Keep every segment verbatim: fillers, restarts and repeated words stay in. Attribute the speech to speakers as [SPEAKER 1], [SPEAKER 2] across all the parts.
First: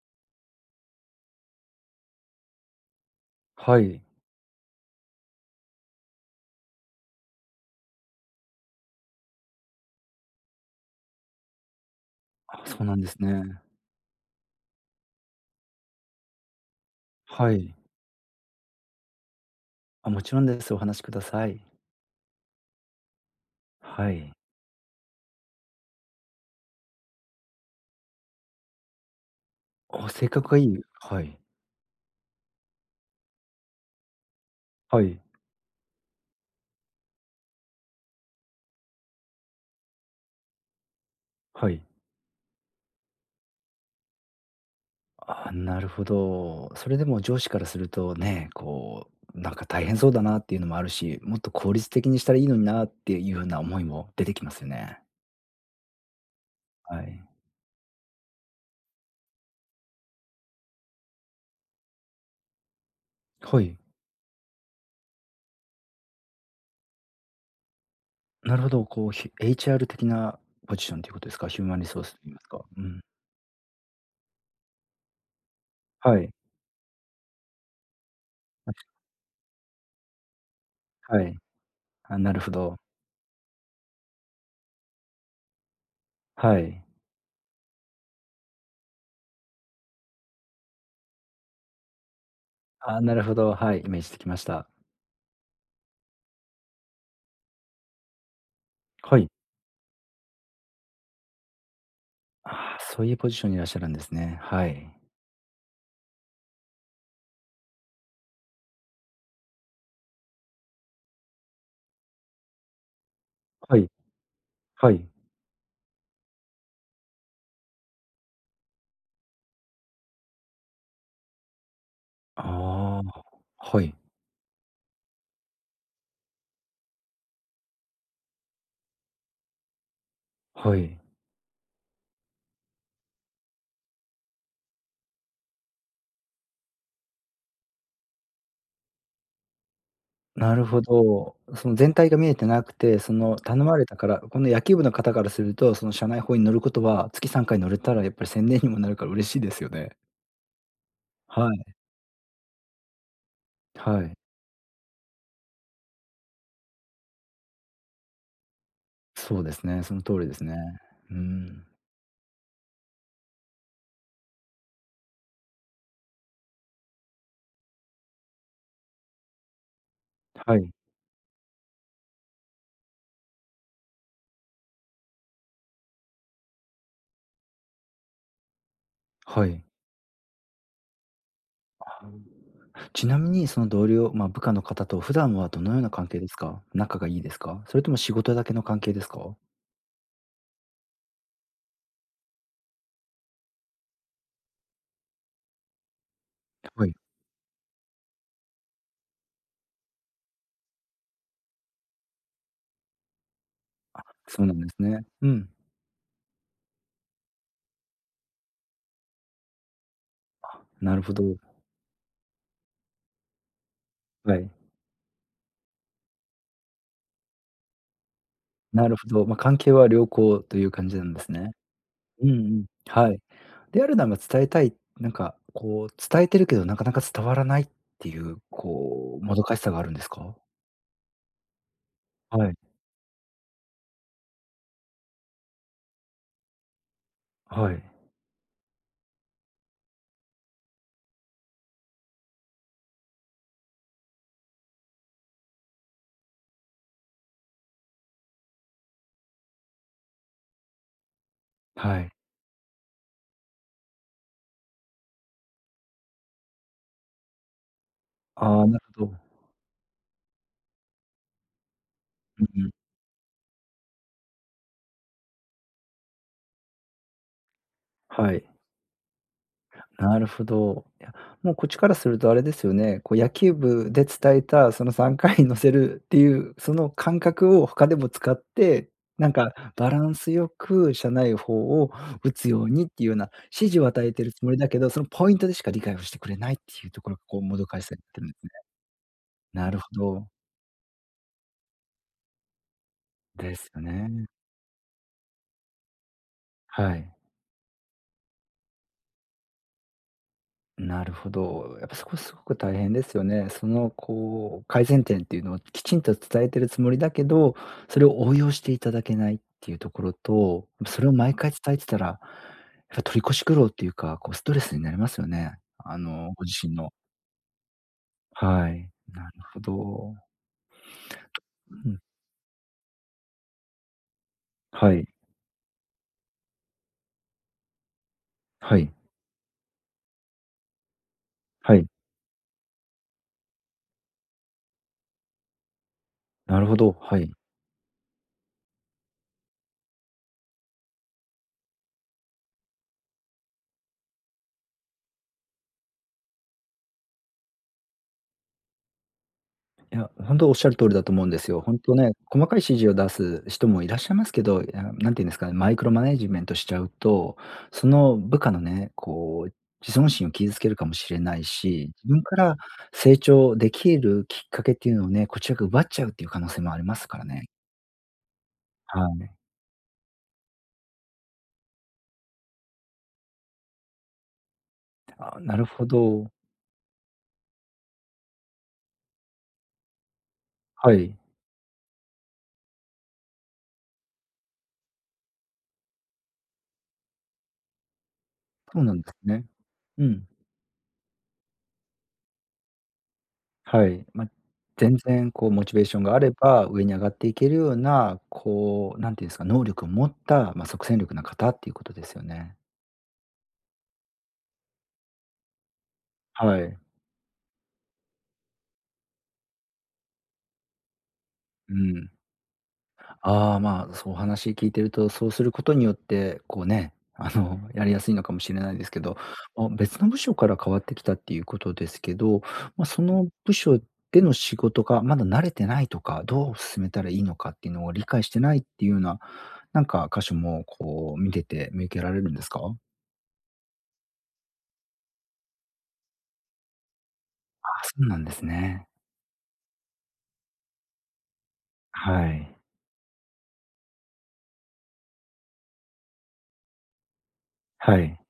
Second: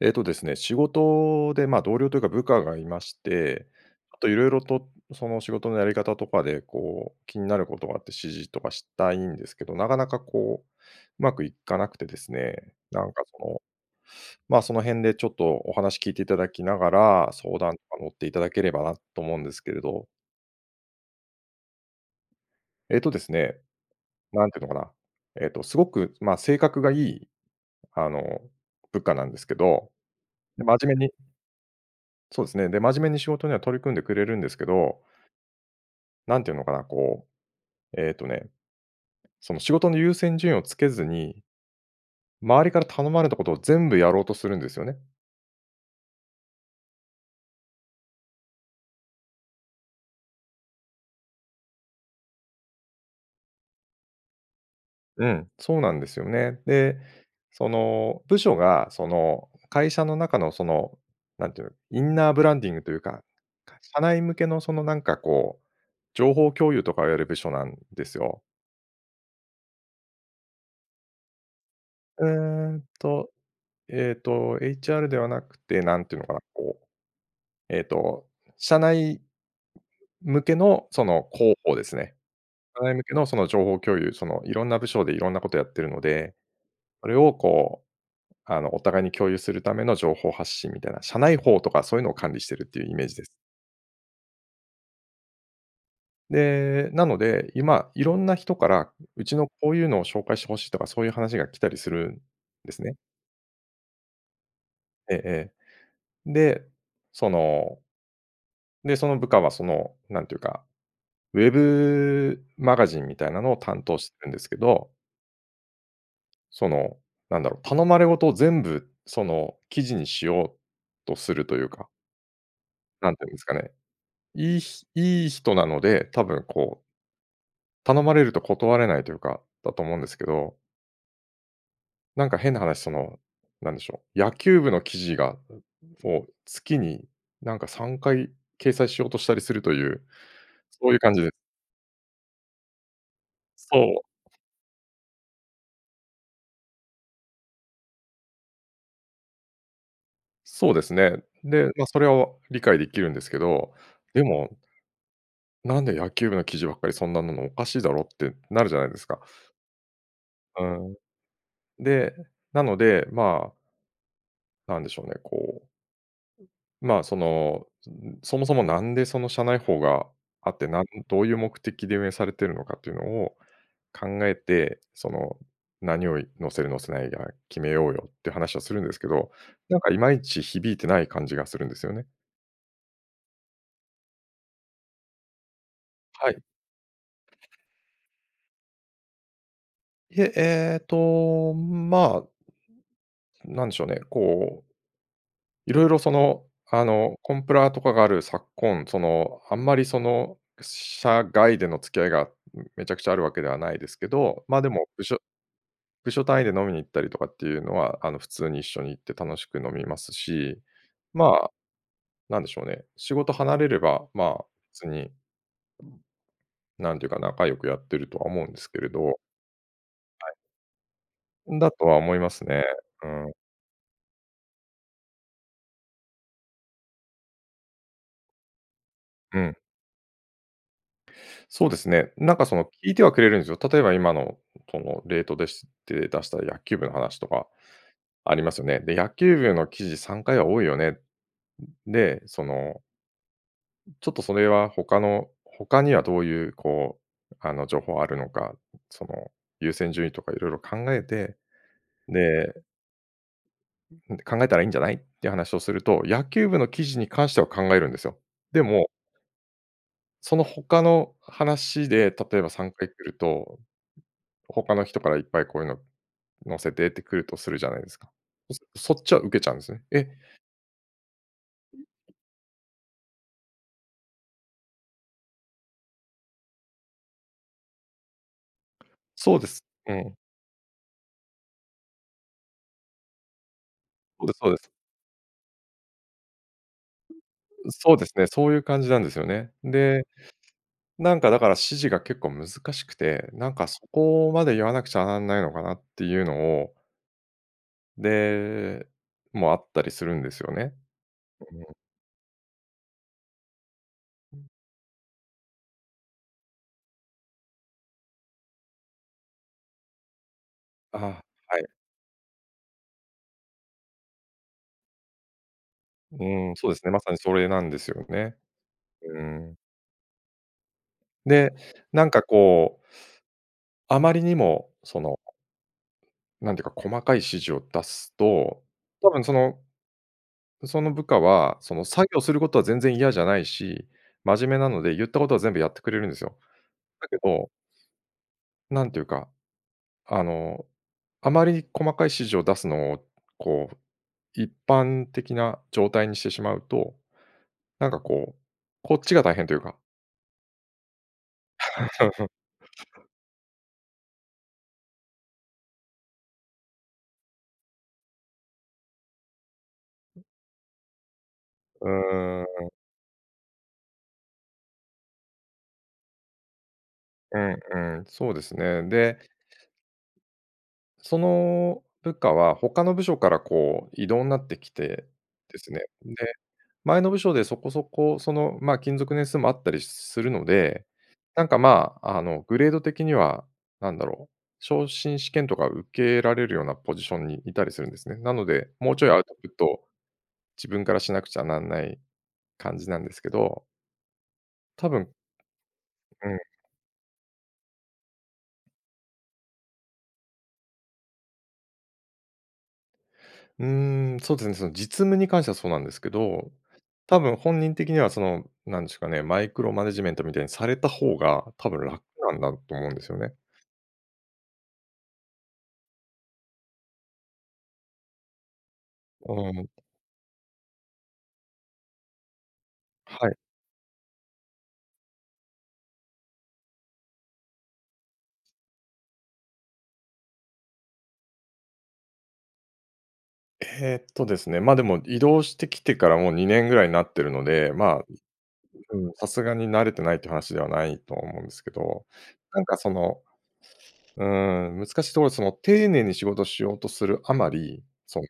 [SPEAKER 1] えっとですね、仕事で、まあ、同僚というか、部下がいまして、
[SPEAKER 2] はい。
[SPEAKER 1] あと色々とその仕事のやり方とかで、こう、気になる事があって、指示とかしたいんですけど、なかなか、こう、うまくいかなくてです
[SPEAKER 2] あ、
[SPEAKER 1] ね。
[SPEAKER 2] そうなん
[SPEAKER 1] な
[SPEAKER 2] で
[SPEAKER 1] んか、
[SPEAKER 2] す
[SPEAKER 1] その、
[SPEAKER 2] ね。
[SPEAKER 1] まあ、その辺でちょっとお話聞いて頂きながら、
[SPEAKER 2] は
[SPEAKER 1] 相談
[SPEAKER 2] い。
[SPEAKER 1] とか乗って頂ければなと思うんですけれど。
[SPEAKER 2] あ、もちろんです。お話し下さい。
[SPEAKER 1] えっと、ですね、
[SPEAKER 2] はい。
[SPEAKER 1] 何て言うのかな。えっと、凄く、まあ、性格がいい、あの部下なんですけど、
[SPEAKER 2] あ、性格がい
[SPEAKER 1] で、
[SPEAKER 2] い、
[SPEAKER 1] 真面目に
[SPEAKER 2] はい。
[SPEAKER 1] そうですね。で、真面目に仕事には取り組んでくれるんですけど
[SPEAKER 2] はい。
[SPEAKER 1] 何て言うのかな。こう、えっとね、その仕事の優先順位を付けずに
[SPEAKER 2] はい。
[SPEAKER 1] 周りから頼まれた事を全部やろうとするんですよね。
[SPEAKER 2] ああ、なるほど。それでも上司からするとね、こう、なんか大変そうだなっていうのもあるし、もっと効率的にしたらいいのになっていうような思いも出てきますよね。
[SPEAKER 1] うん、そうなんですよね。で、
[SPEAKER 2] はい。
[SPEAKER 1] その部署が、その会社の中の、その何て言う、インナーブランディングと言うか、
[SPEAKER 2] はい。
[SPEAKER 1] 社内向けの、そのなんか、こう、情報共有とかをやる部署なんですよ。
[SPEAKER 2] なるほど、こう、ひ HR 的なポジションと言う事ですか？ヒューマンリソースと
[SPEAKER 1] う
[SPEAKER 2] いいますか。
[SPEAKER 1] ー
[SPEAKER 2] う
[SPEAKER 1] ん
[SPEAKER 2] ん。
[SPEAKER 1] と、えっと、HR ではなくて、何て
[SPEAKER 2] は
[SPEAKER 1] 言うの
[SPEAKER 2] い。
[SPEAKER 1] かな、こう、えっと、
[SPEAKER 2] た
[SPEAKER 1] 社
[SPEAKER 2] し
[SPEAKER 1] 内向けの、そ
[SPEAKER 2] は
[SPEAKER 1] の
[SPEAKER 2] い。
[SPEAKER 1] 広報ですね。
[SPEAKER 2] あ、なるほど。
[SPEAKER 1] 社内向けの、その情報共有、その色んな部署で色んな事をやっているので、
[SPEAKER 2] はい。
[SPEAKER 1] それを、こう、あのお互いに共有する為の情報発信みたいな。社内報とか、そう言うのを管理しているっていう
[SPEAKER 2] あ
[SPEAKER 1] イ
[SPEAKER 2] あ。
[SPEAKER 1] メー
[SPEAKER 2] な
[SPEAKER 1] ジ
[SPEAKER 2] る
[SPEAKER 1] です。
[SPEAKER 2] ほど、はい、イメージつきました。
[SPEAKER 1] で、なので、今いろんな人から、
[SPEAKER 2] は
[SPEAKER 1] う
[SPEAKER 2] い。
[SPEAKER 1] ちのこういうのを紹介して欲しいとかそういう話が来たりするんで
[SPEAKER 2] ああ、
[SPEAKER 1] すね。
[SPEAKER 2] そういうポジションにいらっしゃるんですね。はい。
[SPEAKER 1] ええええ。で、そので、その部下はその、なんていうか、ウェブマガジンみたいなのを
[SPEAKER 2] は
[SPEAKER 1] 担
[SPEAKER 2] い。
[SPEAKER 1] 当してるんですけ
[SPEAKER 2] は
[SPEAKER 1] ど
[SPEAKER 2] い。
[SPEAKER 1] その、なんだろう、頼まれごとを全部、その記事にしようとするというか。
[SPEAKER 2] あ
[SPEAKER 1] なん
[SPEAKER 2] あ、
[SPEAKER 1] と言うんですかね。
[SPEAKER 2] はい。
[SPEAKER 1] いいひいい人なので、多分こう頼まれると断れないというか、だと思うんですけど。
[SPEAKER 2] はい。
[SPEAKER 1] なんか変な話その、なんでしょう、野球部の記事が、もう月になんかさんかい掲載しようとしたりするという、
[SPEAKER 2] なるほ
[SPEAKER 1] そういう感じで。
[SPEAKER 2] ど。その全体が見えてなくて、その頼ま
[SPEAKER 1] そ
[SPEAKER 2] れた
[SPEAKER 1] う。
[SPEAKER 2] から、この野球部の方からすると、その社内報に載ることは月さんかい載れたらやっぱり宣伝にもなるから嬉しいですよね。
[SPEAKER 1] そうですね。
[SPEAKER 2] はい。
[SPEAKER 1] で、ま、それは理解できるんですけど、
[SPEAKER 2] はい。
[SPEAKER 1] でもなんで野球部の記事ばっかりそんななの、おかしいだろってなるじゃないですか。
[SPEAKER 2] そうですね、その通りですね。
[SPEAKER 1] うん。
[SPEAKER 2] うーん。
[SPEAKER 1] で、なので、まなんでしょうね、こうまあ、その、そもそもなんでその社内報があ
[SPEAKER 2] は
[SPEAKER 1] って、
[SPEAKER 2] い。
[SPEAKER 1] なんどういう目的で運営されているのかというのを考えて、その何をい載せる載せないが決めようよって話をするんですけど、
[SPEAKER 2] はい。
[SPEAKER 1] なんかいまいち響いてない感じがするんです
[SPEAKER 2] あ
[SPEAKER 1] よね。
[SPEAKER 2] あ、ちなみにその同僚、まあ部下の方と普段はどのような関係で
[SPEAKER 1] は
[SPEAKER 2] す
[SPEAKER 1] い。
[SPEAKER 2] か？仲がいいですか？それとも仕事だけの関係ですか？
[SPEAKER 1] いえ、ええと、まあなんでしょうね、こういろいろ、その、あ
[SPEAKER 2] はい。
[SPEAKER 1] の、コンプラとかがある昨今、その、あんまりその社外での付き合いがめちゃくちゃあるわけではないです
[SPEAKER 2] あ、
[SPEAKER 1] け
[SPEAKER 2] そ
[SPEAKER 1] ど、
[SPEAKER 2] うな
[SPEAKER 1] ま
[SPEAKER 2] ん
[SPEAKER 1] あ、
[SPEAKER 2] で
[SPEAKER 1] で
[SPEAKER 2] す
[SPEAKER 1] も部
[SPEAKER 2] ね。
[SPEAKER 1] 署
[SPEAKER 2] うん。
[SPEAKER 1] 部署単位で飲みに行ったりとかっていうのは、あの普通に一緒に行って楽しく飲みますし、
[SPEAKER 2] あ、なるほ
[SPEAKER 1] ま
[SPEAKER 2] ど。
[SPEAKER 1] あ、なんでしょうね、仕事離れればま
[SPEAKER 2] は
[SPEAKER 1] あ
[SPEAKER 2] い。
[SPEAKER 1] 普通に なんていうか、仲良くやっているとは思うんですけ
[SPEAKER 2] な
[SPEAKER 1] れ
[SPEAKER 2] るほ
[SPEAKER 1] ど。
[SPEAKER 2] ど。ま、関係は良
[SPEAKER 1] はい。
[SPEAKER 2] 好という感じなんですね。
[SPEAKER 1] んだとは思い
[SPEAKER 2] う
[SPEAKER 1] ま
[SPEAKER 2] んう
[SPEAKER 1] すね。
[SPEAKER 2] ん。
[SPEAKER 1] う
[SPEAKER 2] はい。
[SPEAKER 1] ん。
[SPEAKER 2] であるなら伝えたいなんかこう伝えてるけど、なかなか伝わらないっていうこう、も
[SPEAKER 1] う
[SPEAKER 2] ど
[SPEAKER 1] ん。
[SPEAKER 2] かしさがあるんですか？
[SPEAKER 1] そうですね、なん
[SPEAKER 2] は
[SPEAKER 1] か
[SPEAKER 2] い。
[SPEAKER 1] その聞いてはくれるんですよ。例えば今の、この例、とです。て、出した野球部の話とか、
[SPEAKER 2] はい。
[SPEAKER 1] ありますよね。で、野球部の記事さんかいは多いよね。で、そのちょっとそれは他の、他にはどういうこうあの情報あるのか、その優先順位とか色々考えて、
[SPEAKER 2] はい。
[SPEAKER 1] でんで、考えたらいいんじゃない？っていう話をすると、野球部の記事に関しては考えるんですよ。で
[SPEAKER 2] あ、なる
[SPEAKER 1] も
[SPEAKER 2] ほど。
[SPEAKER 1] その他の話で、例え
[SPEAKER 2] うん
[SPEAKER 1] ばさ
[SPEAKER 2] う
[SPEAKER 1] ん
[SPEAKER 2] ん。
[SPEAKER 1] かい来ると、他の人からいっぱい「こういうの載せて」ってくるとするじゃないですか。
[SPEAKER 2] はい。
[SPEAKER 1] そそっちは受けちゃうんですね。え。
[SPEAKER 2] なるほど。いや、もうこっちからするとあれですよね、こう野球部で伝えたそのさんかいに載せるっていうその感覚を他でも使って、なん
[SPEAKER 1] そうで
[SPEAKER 2] か
[SPEAKER 1] す。
[SPEAKER 2] バ
[SPEAKER 1] う
[SPEAKER 2] ラン
[SPEAKER 1] ん。
[SPEAKER 2] スよく社内報を打つようにっていうような指示を与えてい
[SPEAKER 1] そう
[SPEAKER 2] る
[SPEAKER 1] です
[SPEAKER 2] つ
[SPEAKER 1] そ
[SPEAKER 2] も
[SPEAKER 1] う
[SPEAKER 2] り
[SPEAKER 1] で
[SPEAKER 2] だ
[SPEAKER 1] す。
[SPEAKER 2] けど、そのポイントでしか理解をしてくれないっていうところがこうもどかし
[SPEAKER 1] そ
[SPEAKER 2] さ
[SPEAKER 1] う
[SPEAKER 2] にな
[SPEAKER 1] で
[SPEAKER 2] っ
[SPEAKER 1] す
[SPEAKER 2] て
[SPEAKER 1] ね、
[SPEAKER 2] るんです
[SPEAKER 1] そ
[SPEAKER 2] ね。
[SPEAKER 1] ういう感じなんですよね。
[SPEAKER 2] なるほ
[SPEAKER 1] で、
[SPEAKER 2] ど。
[SPEAKER 1] なんかだから指示が結構難しくて、な
[SPEAKER 2] で
[SPEAKER 1] んか
[SPEAKER 2] す
[SPEAKER 1] そ
[SPEAKER 2] よね。
[SPEAKER 1] こまで言わなくちゃなんないのかなっていうのを。
[SPEAKER 2] はい。
[SPEAKER 1] で、もあったりするんですよね。
[SPEAKER 2] なるほ
[SPEAKER 1] うん。
[SPEAKER 2] ど。やっぱ、そこ、凄く大変ですよね。その、こう、改善点って言うのを、きちんと伝えてるつもりだけど、それを応用して頂けないって言うところと、
[SPEAKER 1] あ、
[SPEAKER 2] それを毎回
[SPEAKER 1] はい。
[SPEAKER 2] 伝えてたら、それ取り越し苦労っていうか、こう、ストレスになりますよね。あ
[SPEAKER 1] う
[SPEAKER 2] の、ご
[SPEAKER 1] ーん、
[SPEAKER 2] 自
[SPEAKER 1] そう
[SPEAKER 2] 身
[SPEAKER 1] です
[SPEAKER 2] の。
[SPEAKER 1] ね。まさに、それなんですよね。
[SPEAKER 2] はい、
[SPEAKER 1] うー
[SPEAKER 2] なる
[SPEAKER 1] ん。
[SPEAKER 2] ほど。
[SPEAKER 1] で、
[SPEAKER 2] うん。
[SPEAKER 1] なんか、こう、あまりにも、
[SPEAKER 2] は
[SPEAKER 1] そ
[SPEAKER 2] い。
[SPEAKER 1] のなんて言うか、細かい指示を出すと、
[SPEAKER 2] はい。
[SPEAKER 1] 多分そのその部下は、そ
[SPEAKER 2] は
[SPEAKER 1] の
[SPEAKER 2] い。
[SPEAKER 1] 作業する事は全然嫌じゃないし、真面目なので言ったことは全部やってくれるんですよ。
[SPEAKER 2] なるほど、
[SPEAKER 1] だけ
[SPEAKER 2] はい。
[SPEAKER 1] どなんて言うか、あの、あまり細かい指示を出すのを、こう、一般的な状態にしてしまうと、なんかこう、こっちが大変というか。
[SPEAKER 2] いや、本当おっしゃる通りだと思うんですよ。本当ね、細かい指示を 出す人もいらっしゃいますけど、いや、何て言うんですかね、マイクロマネジメントしちゃうと、その部下のね、こう自尊心を傷つけるかもしれない
[SPEAKER 1] う
[SPEAKER 2] し、自分か
[SPEAKER 1] ー
[SPEAKER 2] ら
[SPEAKER 1] ん。
[SPEAKER 2] 成長出来るきっかけって言うのをね。こちらが奪っちゃうって言う可能性もありますから
[SPEAKER 1] う
[SPEAKER 2] ね。
[SPEAKER 1] んうん、そうですね。
[SPEAKER 2] は
[SPEAKER 1] で
[SPEAKER 2] い。
[SPEAKER 1] その部下は、他の部署から、こう、異動になってきて
[SPEAKER 2] ああ、
[SPEAKER 1] で
[SPEAKER 2] なる
[SPEAKER 1] すね。
[SPEAKER 2] ほ
[SPEAKER 1] で、
[SPEAKER 2] ど。
[SPEAKER 1] 前の部署で、そこそこその、まあ、勤続年数もあったりするので、
[SPEAKER 2] はい。
[SPEAKER 1] なんか、まあ、あの、グレード的には、何だろう？昇進試験とか受けられるようなポジションにいたりするんですね。なので、
[SPEAKER 2] そう
[SPEAKER 1] も
[SPEAKER 2] な
[SPEAKER 1] う
[SPEAKER 2] んで
[SPEAKER 1] ちょい
[SPEAKER 2] す
[SPEAKER 1] アウト
[SPEAKER 2] ね。
[SPEAKER 1] プット、
[SPEAKER 2] うん。
[SPEAKER 1] 自分からしなくちゃなんない感じなんですけど。
[SPEAKER 2] はい。ま、
[SPEAKER 1] 多
[SPEAKER 2] 全
[SPEAKER 1] 分
[SPEAKER 2] 然、こう、モチベーションがあ
[SPEAKER 1] う
[SPEAKER 2] れ
[SPEAKER 1] ん。
[SPEAKER 2] ば、上にあがっていけるような、こう、何て言うんですか、能力を持った、ま、即戦力な方って言う事ですよね。
[SPEAKER 1] うーん。そうですね、その実務に関してはそうなんですけど、
[SPEAKER 2] はい。
[SPEAKER 1] 多分本人的にはそのなんですかね、マイクロマネジメントみたいにされた方が多
[SPEAKER 2] う
[SPEAKER 1] 分楽
[SPEAKER 2] ん。
[SPEAKER 1] なんだと思うんですよね。
[SPEAKER 2] ああ、まそう話聞いていると、そうすることによって、こうね、あのやりやすいのかもしれないですけど、
[SPEAKER 1] うん。
[SPEAKER 2] ま、別の部署からかわってきたっていうことですけど、ま、その
[SPEAKER 1] はい。
[SPEAKER 2] 部署での仕事がまだ慣れてないとか、どう進めたらいいのかっていうのを理解してないっていうな、なんか箇所もこう見てて見受けられるんですか？
[SPEAKER 1] えっと、ですね。ま、でも移動してきてからもうにねんぐらいになっているの
[SPEAKER 2] あ
[SPEAKER 1] で、
[SPEAKER 2] あ、そ
[SPEAKER 1] ま、
[SPEAKER 2] うなんですね。
[SPEAKER 1] うん、さすがに慣れてないという話ではないと思うんですけど、
[SPEAKER 2] はい。
[SPEAKER 1] なんかその、うーん、難しいところ、その丁寧に仕事しようとするあまり、
[SPEAKER 2] はい。
[SPEAKER 1] その、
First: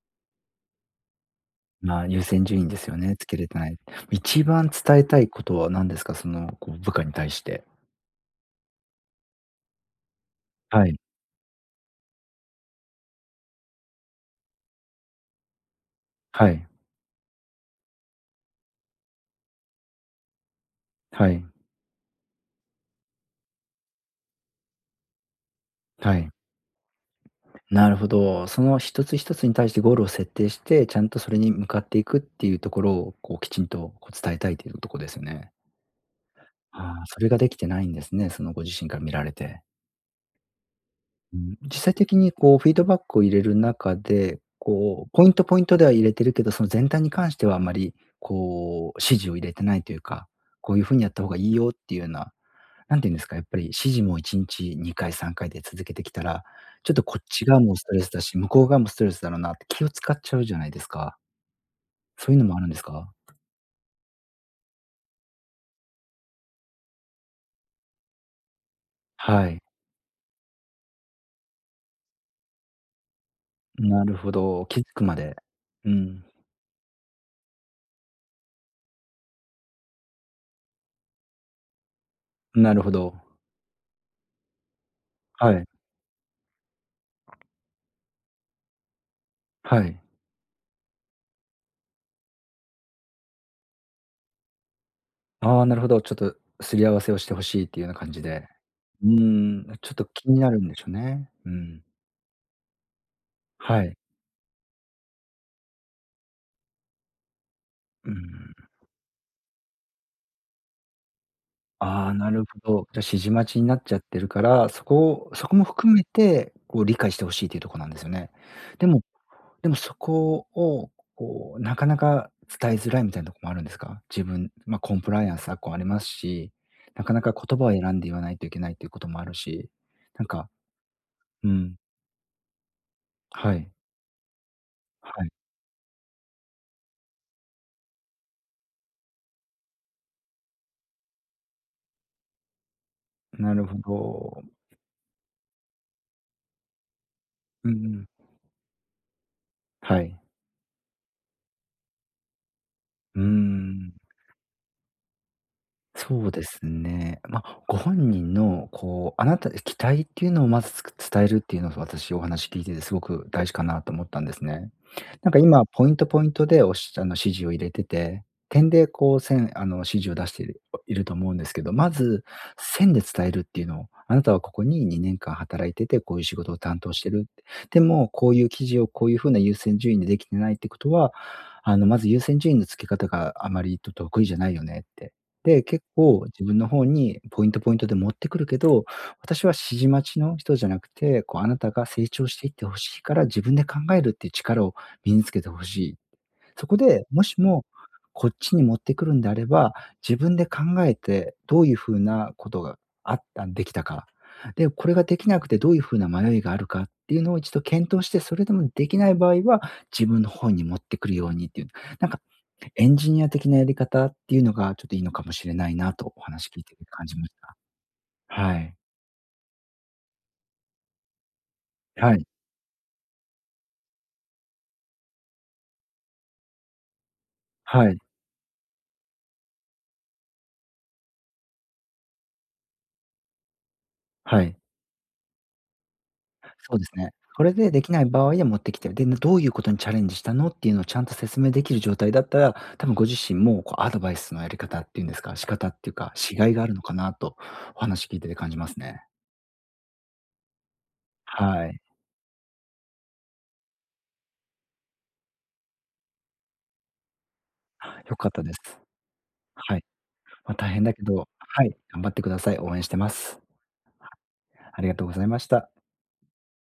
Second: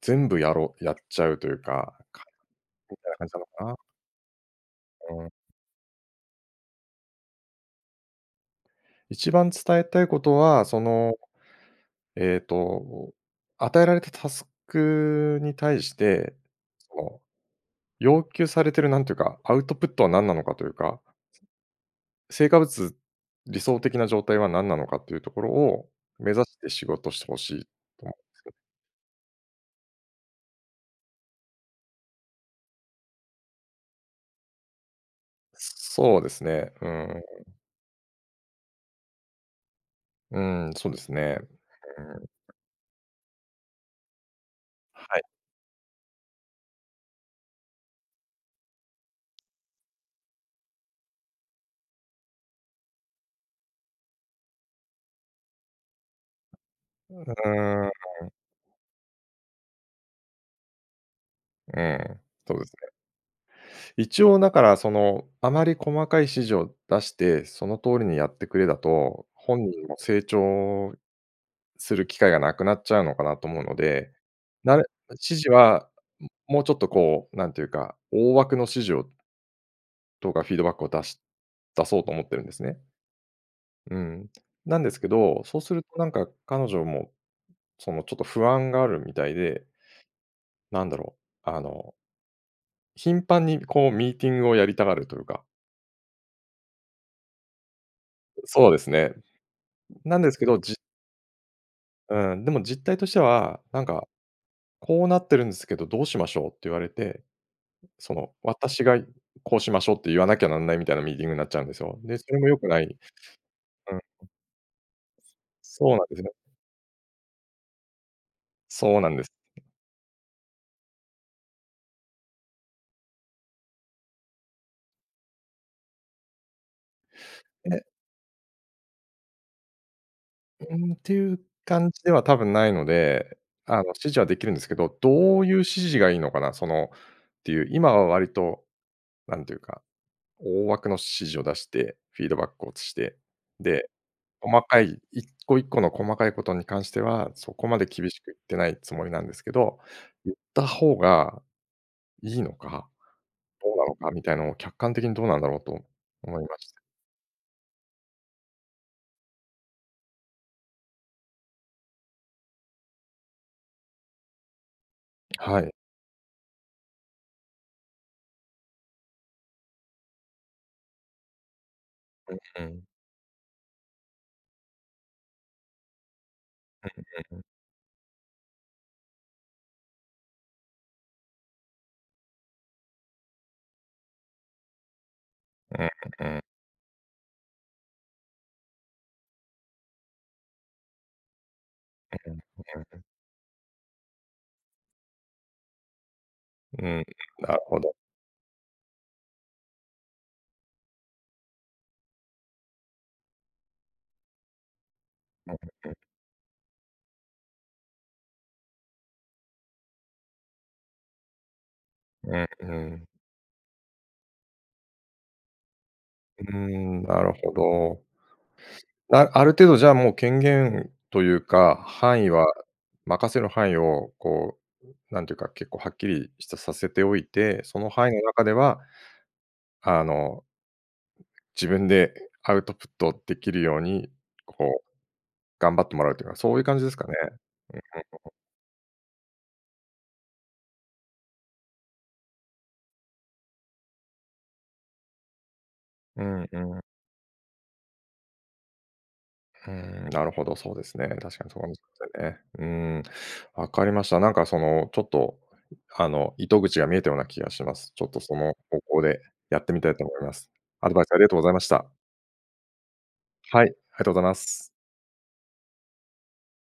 [SPEAKER 1] 全部やろうやっちゃうというか、
[SPEAKER 2] まあ優
[SPEAKER 1] か、
[SPEAKER 2] 先順位ですよ
[SPEAKER 1] みたい
[SPEAKER 2] ね、
[SPEAKER 1] な
[SPEAKER 2] つ
[SPEAKER 1] 感じ
[SPEAKER 2] け
[SPEAKER 1] なの
[SPEAKER 2] れて
[SPEAKER 1] か
[SPEAKER 2] ない。
[SPEAKER 1] な。
[SPEAKER 2] 一番伝えた
[SPEAKER 1] うー
[SPEAKER 2] い
[SPEAKER 1] ん。
[SPEAKER 2] ことは何ですか？その、こう部下に対して。
[SPEAKER 1] 一番伝えたいことは、そ
[SPEAKER 2] はい。
[SPEAKER 1] の、えっと、与えられたタスクに対して、
[SPEAKER 2] はい。
[SPEAKER 1] その要求されているなんというか、アウトプットは何なのかというか。
[SPEAKER 2] はい。
[SPEAKER 1] 成果物、理想的な状態は何なのかというところを
[SPEAKER 2] はい。
[SPEAKER 1] 目指して仕事して欲しい と
[SPEAKER 2] なるほ
[SPEAKER 1] 思うんです
[SPEAKER 2] ど。
[SPEAKER 1] けど。
[SPEAKER 2] その、ひとつひとつに対してゴールを設定して、ちゃんとそれに向かっていくっていうところを、こうきちんとこう伝えたいというとこですよね。
[SPEAKER 1] そうですね。う
[SPEAKER 2] はあ、
[SPEAKER 1] ー
[SPEAKER 2] それが
[SPEAKER 1] ん。
[SPEAKER 2] できてないんですね、そのご自身から見られて。
[SPEAKER 1] うん、そうです
[SPEAKER 2] うー
[SPEAKER 1] ね。
[SPEAKER 2] ん、実際
[SPEAKER 1] う
[SPEAKER 2] 的
[SPEAKER 1] ん。
[SPEAKER 2] に こうフィードバックを入れる中で、こう
[SPEAKER 1] は
[SPEAKER 2] ポ
[SPEAKER 1] い。
[SPEAKER 2] イントポイントでは入れてるけど、その全体に関してはあんまりこう指示を入れてないっていうか、こういう風にやった方がいいよっていうな、何て言うんですか、やっぱり指示もいちんちにかいさんかいで続けてきたら、ちょっとこ
[SPEAKER 1] う
[SPEAKER 2] っち側もス
[SPEAKER 1] ー
[SPEAKER 2] トレスだ
[SPEAKER 1] ん。
[SPEAKER 2] し、向こう側もストレスだろうなって気を使っちゃうじゃないですか。
[SPEAKER 1] うん、
[SPEAKER 2] そういうの
[SPEAKER 1] そ
[SPEAKER 2] もあ
[SPEAKER 1] うで
[SPEAKER 2] るん
[SPEAKER 1] す
[SPEAKER 2] です
[SPEAKER 1] ね。
[SPEAKER 2] か？
[SPEAKER 1] 一応なから、その、あまり細かい指示を出して、その通りにやってくれだと、
[SPEAKER 2] はい。
[SPEAKER 1] 本人も成長する機会がなくなっちゃうのかなと思うの
[SPEAKER 2] な
[SPEAKER 1] で、
[SPEAKER 2] るほど、
[SPEAKER 1] な
[SPEAKER 2] 気
[SPEAKER 1] れ
[SPEAKER 2] づくま
[SPEAKER 1] 指
[SPEAKER 2] で
[SPEAKER 1] 示
[SPEAKER 2] う
[SPEAKER 1] は
[SPEAKER 2] ん。
[SPEAKER 1] ももうちょっとこう、なんていうか、大枠の指示をとかフィードバックを出し出そうと思っているんです
[SPEAKER 2] な
[SPEAKER 1] ね。
[SPEAKER 2] るほど。
[SPEAKER 1] うん、なんですけど、
[SPEAKER 2] は
[SPEAKER 1] そう
[SPEAKER 2] い。
[SPEAKER 1] するとなんか彼女も、その、ちょっと不安があるみたいで
[SPEAKER 2] はい。
[SPEAKER 1] なんだろう、あの頻繁にこう、ミーティングをやりたがるというか。
[SPEAKER 2] ああ、なるほど。ちょっと擦り合わせをして欲しいっていうような感じで、
[SPEAKER 1] そうです
[SPEAKER 2] うー
[SPEAKER 1] ね。
[SPEAKER 2] んちょっと
[SPEAKER 1] なん
[SPEAKER 2] 気
[SPEAKER 1] です
[SPEAKER 2] に
[SPEAKER 1] け
[SPEAKER 2] な
[SPEAKER 1] ど、
[SPEAKER 2] るん
[SPEAKER 1] じ
[SPEAKER 2] でしょうね。うん。
[SPEAKER 1] うん、でも実態としては、な
[SPEAKER 2] は
[SPEAKER 1] ん
[SPEAKER 2] い。
[SPEAKER 1] か「こうなってるんですけど、どうしましょう？」って言われて、
[SPEAKER 2] うー
[SPEAKER 1] その、
[SPEAKER 2] ん。
[SPEAKER 1] 私が「こうしましょう」って言わなきゃなんないみたいなミーティングになっちゃうんですよ。
[SPEAKER 2] ああ、
[SPEAKER 1] で、そ
[SPEAKER 2] な
[SPEAKER 1] れ
[SPEAKER 2] る
[SPEAKER 1] も良
[SPEAKER 2] ほ
[SPEAKER 1] くない。
[SPEAKER 2] ど。じゃあ
[SPEAKER 1] う
[SPEAKER 2] 指示待ちになっち
[SPEAKER 1] ん
[SPEAKER 2] ゃ
[SPEAKER 1] う
[SPEAKER 2] ってる
[SPEAKER 1] ん。
[SPEAKER 2] から、そこを、そこも
[SPEAKER 1] そ
[SPEAKER 2] 含
[SPEAKER 1] う
[SPEAKER 2] め
[SPEAKER 1] なんですね。
[SPEAKER 2] てこう理解して欲しいというとこなんですよね。で
[SPEAKER 1] そ
[SPEAKER 2] も
[SPEAKER 1] うなんです。
[SPEAKER 2] でもそこをこうなかなか伝えづらいみたいなとこもあるんですか？自分、ま、コンプライアンス昨今ありますし、なかなか言葉を
[SPEAKER 1] え。
[SPEAKER 2] 選んで言わないといけないということもあるし、なんか
[SPEAKER 1] うーん、ていう
[SPEAKER 2] うん。
[SPEAKER 1] 感じでは多分ないので、
[SPEAKER 2] はい。
[SPEAKER 1] あの、指示はできるんですけど、
[SPEAKER 2] はい。
[SPEAKER 1] どういう指示がいいのかな、その、っていう。今は割と何て言うか、大枠の指示を出して、フィードバックをして、
[SPEAKER 2] なるほ
[SPEAKER 1] で、
[SPEAKER 2] ど。
[SPEAKER 1] 細かい一個一個の細かいことに関してはそこ
[SPEAKER 2] う
[SPEAKER 1] ま
[SPEAKER 2] ん
[SPEAKER 1] で
[SPEAKER 2] うん。
[SPEAKER 1] 厳しく言ってないつもりなんですけど、
[SPEAKER 2] はい。
[SPEAKER 1] 言った方がいいのか、
[SPEAKER 2] うー
[SPEAKER 1] どうな
[SPEAKER 2] ん。
[SPEAKER 1] のかみたいのを客観的にどうなんだろうと
[SPEAKER 2] そう
[SPEAKER 1] 思
[SPEAKER 2] で
[SPEAKER 1] いま
[SPEAKER 2] す
[SPEAKER 1] した。
[SPEAKER 2] ね。ま、ご本人のこう、あなたで期待っていうのをまずつく伝えるっていうのが、私、お話聞いててすごく大事かなと思ったんですね。なんか
[SPEAKER 1] は
[SPEAKER 2] 今
[SPEAKER 1] い。
[SPEAKER 2] ポイントポイントでおしあの指示を入れてて、点でこう線、あの指示を出してる、いると思うんですけど、まず
[SPEAKER 1] うんうん。
[SPEAKER 2] 線で伝えるっていうのを「あなたはここににねん間働いてて、こういう仕事を担
[SPEAKER 1] う
[SPEAKER 2] 当してる。
[SPEAKER 1] んうん。
[SPEAKER 2] でもこういう記事をこういう風な優先順位でできてないってことは、あの、まず優先順位の付け方があまりと得意じゃないよね」って、で
[SPEAKER 1] う
[SPEAKER 2] 「結
[SPEAKER 1] ん
[SPEAKER 2] 構、
[SPEAKER 1] うん。
[SPEAKER 2] 自分の方にポイントポイントで持ってくるけど、私は指示待ちの人じゃなくて、こうあなたが成長
[SPEAKER 1] うん
[SPEAKER 2] していって欲
[SPEAKER 1] う
[SPEAKER 2] しい
[SPEAKER 1] ん。
[SPEAKER 2] から、自分で考えるっていう力を身につけて欲しい。そこ
[SPEAKER 1] うん、
[SPEAKER 2] で、もし
[SPEAKER 1] なる
[SPEAKER 2] も、
[SPEAKER 1] ほど。
[SPEAKER 2] こっちに持ってくるんであれば、自分で考えて、どういう風なことがあったんできたか。で、これができなく
[SPEAKER 1] うん
[SPEAKER 2] てどういう
[SPEAKER 1] うん。
[SPEAKER 2] 風な迷いがあるかっていうのを一度検討して、それでもできない場合は、自分の方に持ってくるように」っていう。なんか
[SPEAKER 1] うんう
[SPEAKER 2] エン
[SPEAKER 1] ん。
[SPEAKER 2] ジニア的なやり方っていうのが、ちょっといいのかもしれないなと、お
[SPEAKER 1] う
[SPEAKER 2] 話
[SPEAKER 1] ー
[SPEAKER 2] 聞いてて
[SPEAKER 1] ん、
[SPEAKER 2] 感じ
[SPEAKER 1] な
[SPEAKER 2] まし
[SPEAKER 1] るほ
[SPEAKER 2] た。
[SPEAKER 1] ど。
[SPEAKER 2] はい。
[SPEAKER 1] あ、ある程度じゃあもう権限というか、
[SPEAKER 2] は
[SPEAKER 1] 範
[SPEAKER 2] い。
[SPEAKER 1] 囲は、任せる範囲を、こう、なんていうか、結構はっきりしたさせておいて、そ
[SPEAKER 2] は
[SPEAKER 1] の
[SPEAKER 2] い。
[SPEAKER 1] 範囲の中では、あの、自分でアウトプットできるように、
[SPEAKER 2] はい。
[SPEAKER 1] こう、頑張ってもらうというか、そういう
[SPEAKER 2] そう
[SPEAKER 1] 感
[SPEAKER 2] で
[SPEAKER 1] じで
[SPEAKER 2] す
[SPEAKER 1] すか
[SPEAKER 2] ね。
[SPEAKER 1] ね。
[SPEAKER 2] これで
[SPEAKER 1] うんう
[SPEAKER 2] で
[SPEAKER 1] ん
[SPEAKER 2] きない場合
[SPEAKER 1] うん。
[SPEAKER 2] は持ってきて、で、どういうことにチャレンジしたのっていうのをちゃんと説明できる状態だったら、多分ご自身もこうアドバイスのやり方っていうんですか、仕方ってうか、
[SPEAKER 1] う
[SPEAKER 2] し甲
[SPEAKER 1] ん
[SPEAKER 2] 斐がある
[SPEAKER 1] う
[SPEAKER 2] の
[SPEAKER 1] ん。
[SPEAKER 2] かなとお話聞いてて感じますね。
[SPEAKER 1] うーん、なるほどそうですね。確かにそ
[SPEAKER 2] は
[SPEAKER 1] うで
[SPEAKER 2] い。
[SPEAKER 1] すよね。うーん、わかりました。なんかその、ちょっと、ん、あの糸口が見えたような気がします。
[SPEAKER 2] は、
[SPEAKER 1] ちょっ
[SPEAKER 2] 良
[SPEAKER 1] と
[SPEAKER 2] かっ
[SPEAKER 1] そ
[SPEAKER 2] たで
[SPEAKER 1] の
[SPEAKER 2] す。
[SPEAKER 1] 方向でやって
[SPEAKER 2] は
[SPEAKER 1] み
[SPEAKER 2] い。
[SPEAKER 1] たいと思います。
[SPEAKER 2] ま、大変
[SPEAKER 1] ア
[SPEAKER 2] だ
[SPEAKER 1] ドバ
[SPEAKER 2] け
[SPEAKER 1] イスあり
[SPEAKER 2] ど、
[SPEAKER 1] がとうございま
[SPEAKER 2] は
[SPEAKER 1] し
[SPEAKER 2] い、
[SPEAKER 1] た。
[SPEAKER 2] 頑張ってください。応援してます。
[SPEAKER 1] はい、ありがとうございます。
[SPEAKER 2] ありがとうございました。